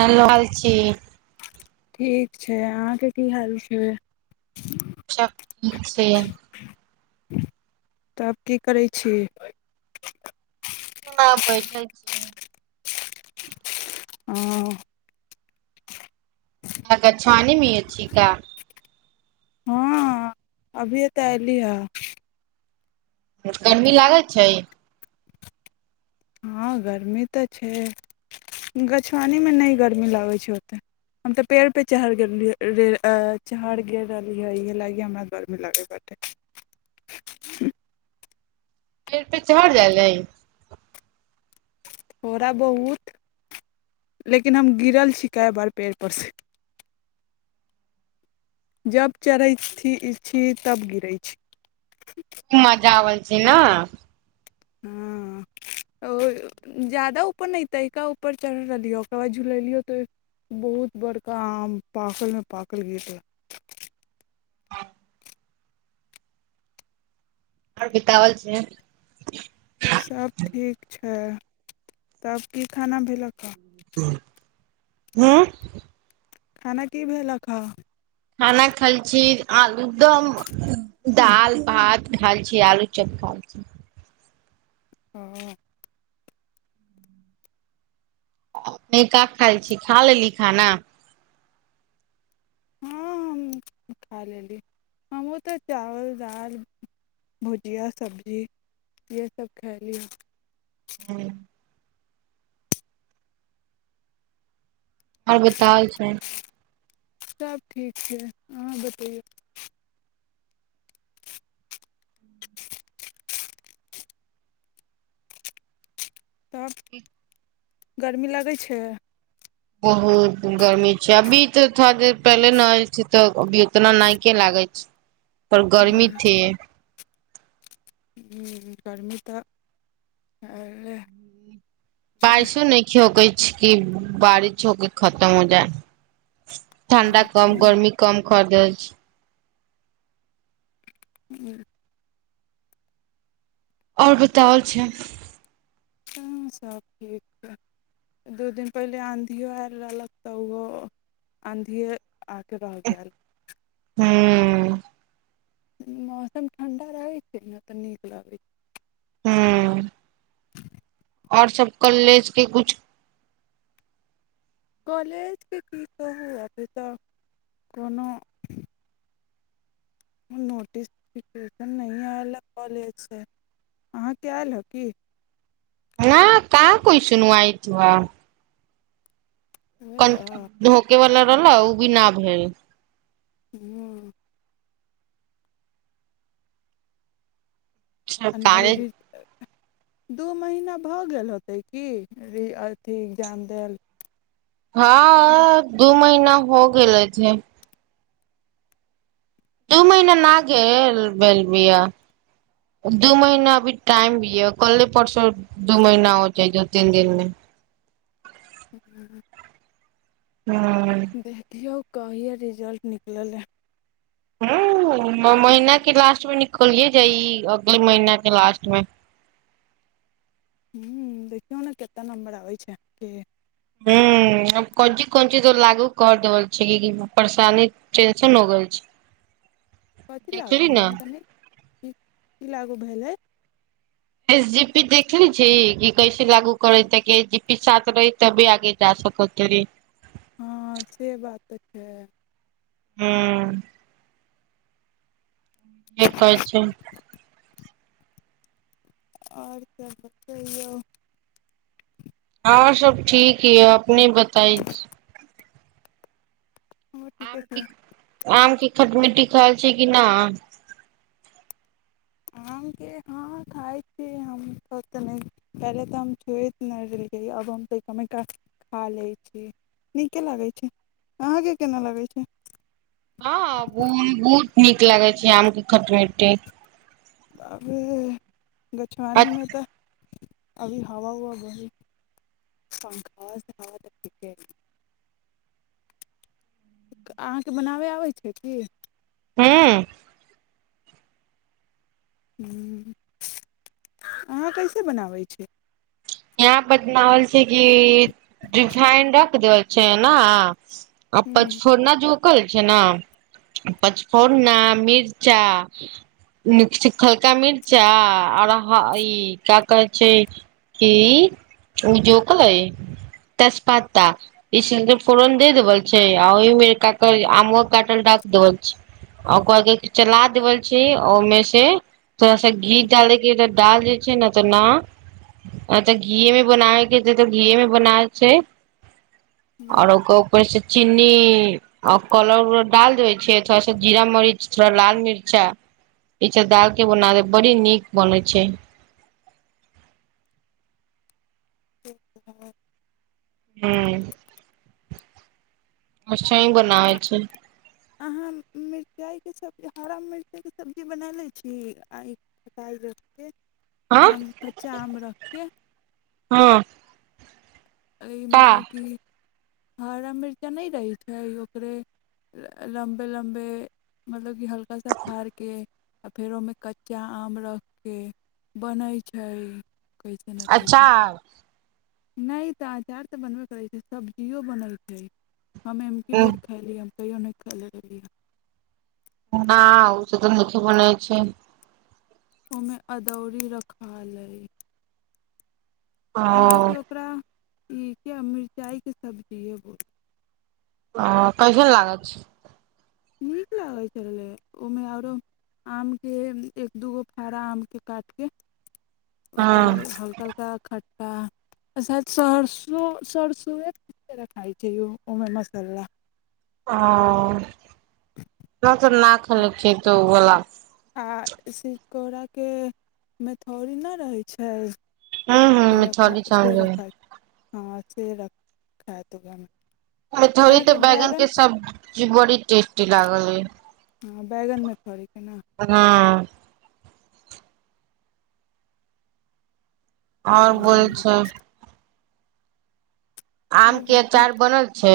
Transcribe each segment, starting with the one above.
ह फाल छी ठीक छै अहाँके की हाल छै। सब ठीक छै। तब आब की करै छी। सुना बैठल छी। ओ। कग छान म अ छिका। हँ अभिये तऽ अयली हँ। गर्मी लागैत छै। हँ गर्मी तऽ छै गछआनीीमे नहि गर्मी लागै छै ओतेक हम तऽ पेड़पे चढ़ि गेलियै चढ़ि गेलि रहलियै इएह लागि हमरा गरमी लागय पटै। पेड़ पे चढ़ जाै। थोड़ा बहुत, लेकिन हम गिरल छीिकै बार पेड़ पर से। जब चरैत छी तब गिरै छी। ख मजा आल छी ने। हँ ओ जादा ऊपर नहि तयका ऊपर चढ़ रहलियै ओकर बाद झुलेलियौ तऽ बहुत बड़का आम पाकलमे पाकल गिर ह। आओर बितावल छै। सब ठीक छै, तब की खाना भेलक हे? हँ। खाना की भेल ह खा खाना खाइ छी आदम दाल भात खाइ छी आलू चप खा छी। ह। नहि काक खाइ छी, खा लेली खाना? हँ हम खा लेली, हमहूँ तऽ चावल -दालि, भुजिया -सब्जी इएहसभ खयली। आओर बताउ छै। सभ ठीक छै, अहाँ बतैयो? तब एक। गर्मी लगै छै? बहुत गर्मी छै, अभी तऽ थोड़ा देर पहिले नेहा के, आय छै तऽ अभी ओतना नाइके लागै छै। पर गर्मी थी। गर्म तऽ आ बारिश नहि खियौ कै। की, बारिश होके खतम हो जाए। ठण्डा कम, गर्मी कम, क दै छै। ह। आओर बताओल छै? ह सभ ठीक छै, दू दिन पहिले आँधिओ आयल रहलक, तऽ ओहो आँधिए आ कऽ रहहि गेल। हू। मौसम ठण्ढा रहै छै ने, तऽ नीक लगै छै। हू। आओर सब कॉलेके के कुछ कॉलेजके की कहियो, अभी तऽ कोनो नोटिसफिकेशन नहि आयल हँ, कॉलेजसँ, अहाँके आयल हे की? आ कइ आठआ [unintelligible] उहे क तऽ धोके वला। ओ भी न भेल। ह्म। आना कालेज [unintelligible] दू महीना भऽ गेल होतै की? अथि एक्जाम देल। हँ अ दू महि न हो गेल रहै छै। दू महीना न गेल भैय बियाह दू महीना अभी टाइम अभी दिय, कले परसो दू महीना हो जाइ, दो तीन दिन मे। ह्म। हूँ दखियो। कहिआ रिजल्ट निकलल हइ। ह महिना के लास्टमे निकलिये जाइ, अगले महीना के लास्ट मे। हूँ देखियौ ने केतना नम्बर आबै छैय अहां के। हूँ कोन चीज कोन चीज तो लागू कर देल छैय परेशानी टेंशन हो गेल छैय। कथी लागू हमरा ते नै क की लागू भेलै? एस जी पी देखली छी, कि कैसे लागू करै, ताकि एस जी पी साथ रहै तभी आगे जा सकते हँ से बात तऽ छैय। हूँ। जे कहै छैय। आ और सभ बतैयौ। और सब ठीक ये अपने बताई। हमर ठीके आम छै की आम की खट मिट्ठी खाई छी कि ना। आमके हँ खाइ छी हम त त नहि पहिले तऽ हम छुयेत नै रहलियै आब हम तऽ कनिटा खा लैत छी नीके लागै छैय अहाँके केना लगै छैय। हँ बहुत नीक लागै छैय आमके खट मिट्ठी। बापरे गछआनीमे तऽ अभी हवा उवा बहे पंखा के हवा ते ठीके है अहाँके बनाबे आबै छैय की। हूँ। हूँ अहाँ कैसे बनाबै छीय। अहाँ बतनावल छैय कि रिफाइन रख देल छैय ना। अब पछफोरना जो कहल छैय ने पचफोरना मिर्चा हलका मिर्चा और ई क्या कहै छैय। की उ जोखले तेजपत्ता इसलि फोरन दे देबल छैय आ ओहिमे काक आम काटल डाक देवल छैय आ ओकर चला देवल छै ओहिमे से। थोड़ा सा घी डालैके डाल दे किना तना अ तऽ घीए मे बनाबे के छैय तऽ घीय मे बनाल छैय। और ओकर उपर से चीनी आ कलर उलर डाल दै छैय थोड़ा सा जीरा मरीच थोड़ा लाल मिर्चा ई सब डाल के बना दे बड़ी नीक बनै छैय। [unintelligible] हूं। मचछी बनावै अहाँ छैय। अहाँ मिर्चाइके सब्जी हरा मिर्चाइके सब्जी बना लैत छी आ ई काइल रे हँ आम कच्चा आम र किये हँ। अई का मतलब कि हरा मिर्चा नै रहैत छैय ओकरे लम्बे लम्बे मतलब कि हल्का सा फाड़ के आ फेर ओहिमे कच्चा आम रख के बनैत छैय। कैसे न कैसे अचार नै तऽ अचार तऽ बनबे करैत छैय सब्जियो बनैत छैय। हम एमी बर खा ली। कहिओ नहिल ल न ओ से त नी बनाय छै। ओमें अदौरी रखा लय ओ मतलब कि ओकरा ई क्या मिरचाई के सब्जी एगो। ह पैस ने लाग छै। नीक लागै छलै ओहिमे आरो आमके एक दू गो फड़ा आमके काटि कऽ ओ हँ तऽ हल्का हल्का ख आ सा सरसो सरसो एक र रखाय छै उमे मसाला ओ न खल खत गला आ सिकोराके मेथौड़ नहि रहै छै। हू ह मिथी चल। हां अच्छे रख खैत [unintelligible] [unintelligible] तऽ बैगन के सब्जी बड़ी टेस्टी लागल ए। हां बैगनमे फड़य के नै। हां। और बोलै तब छै। आम के ठीक अचार बनल छै।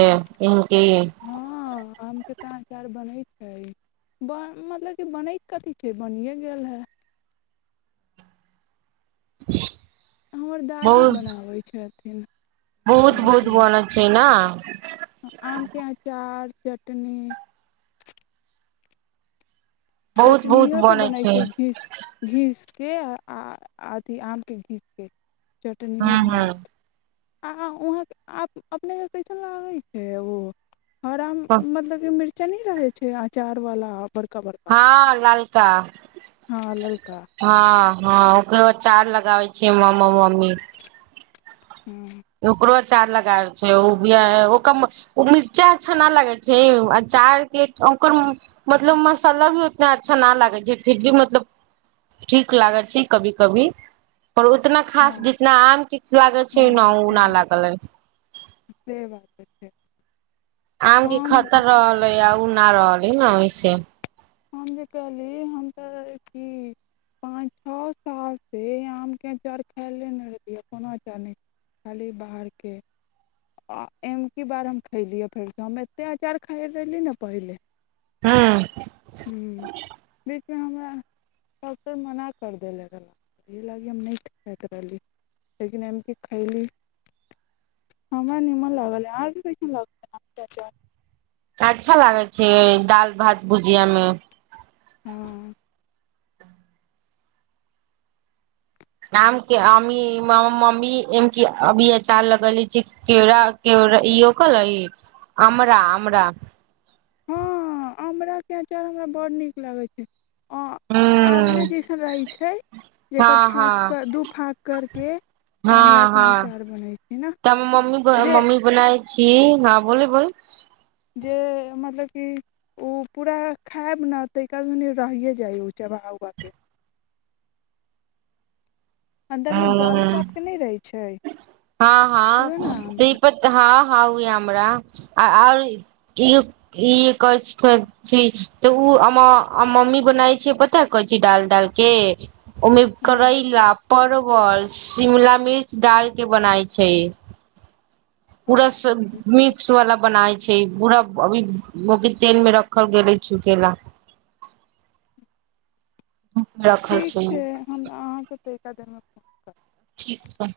ईहो की हँ आमके तऽ अचार बनै छै बन मतलब कि बनैत कथी छै बनिए गेल हय। [inaudible] हमर दादी बहुत बनाबै छै। तीन बहुत बहुत बनै छै न। [inaudible] आम के अचार, चटनी चटनियों तऽ बनै छै घीस घीस के आ अथी आम के घीस के चटनियो हँ हँ बनत आ उहाँ आ अपने के कैसन लागै छै ओ। हरा मतलब की मिर्च चनी रहे छै अचार वाला बड़का बड़का हां ललका हँ ललका हां। हां ओकरो अचार लगाबै छै मामा मम्मी हूं। चार लगाबे छै उ [unintelligible] ओकरा मे उ मिर्चा अच्छा न लागे छै अचार के ओकर मतलब मसाला भी उतना अच्छा न लागे छै फिर भी मतलब ठीक लागै छै कभी कभी। पर उतना खास हँ जितना आम के लागे छै न हँ उ न हँ लागलै। से बात छै। आम के हम खतिर रहलै यै उ ना रहलै नै ओय से हम जे कहलिए हम तऽ ई पाँच छ साल से आमके अचार खायले ने रहलियै कोनो अँचार नै खाली बाहरके आ एमकी बार हम खैयलीए फेर से हम एते अचार खाय रहली ने पहिले हां। हुं बीचमे हमरा डॉक्टर मना कर देला रहला इ लागी हम नै खाइत रहली लेकिन एमकी खयली हमरा निमन लागले अहाँके कैसन लागल आम के अचार। अच्छा लागै छै दाल भात भुजिया मे। हां। आम अी मम्मी एम की अभी अचार लगली छै केरा केरा ईहो कल अमरा आमरा। हँ आमरकके अँचार हमरा बड्ड नीक लगै छै। आ आँवले हूँ जैसन रहै छै हँ जकर हँ फाँक दू फाँक करकेऽ हँ आमराके यहाँ हँ अँचाउर बनै छै ने तऽ जे। न बोल बोल जे मतलब कि ओ पूरा खायब ने तै क रहिे जाइ ओ चढ़ा उव के। ह छै हँ हँ उएह ने आम त्रिपत हँ। उ य हमरा आ आर तऽ ओ मम्मी बनाय छै पता कर छी डाल दाल के ओमेी करै ल परवल शिमला मिर्च डाल के बनाइ छै। पूरा अच्छा ऐसे ने। मिक्स वाला बनाय छै पूरा अभी तेल मे रखल गेले छ केला। ठीक छै हम अहाँके देख साधारमे। ठीक छै।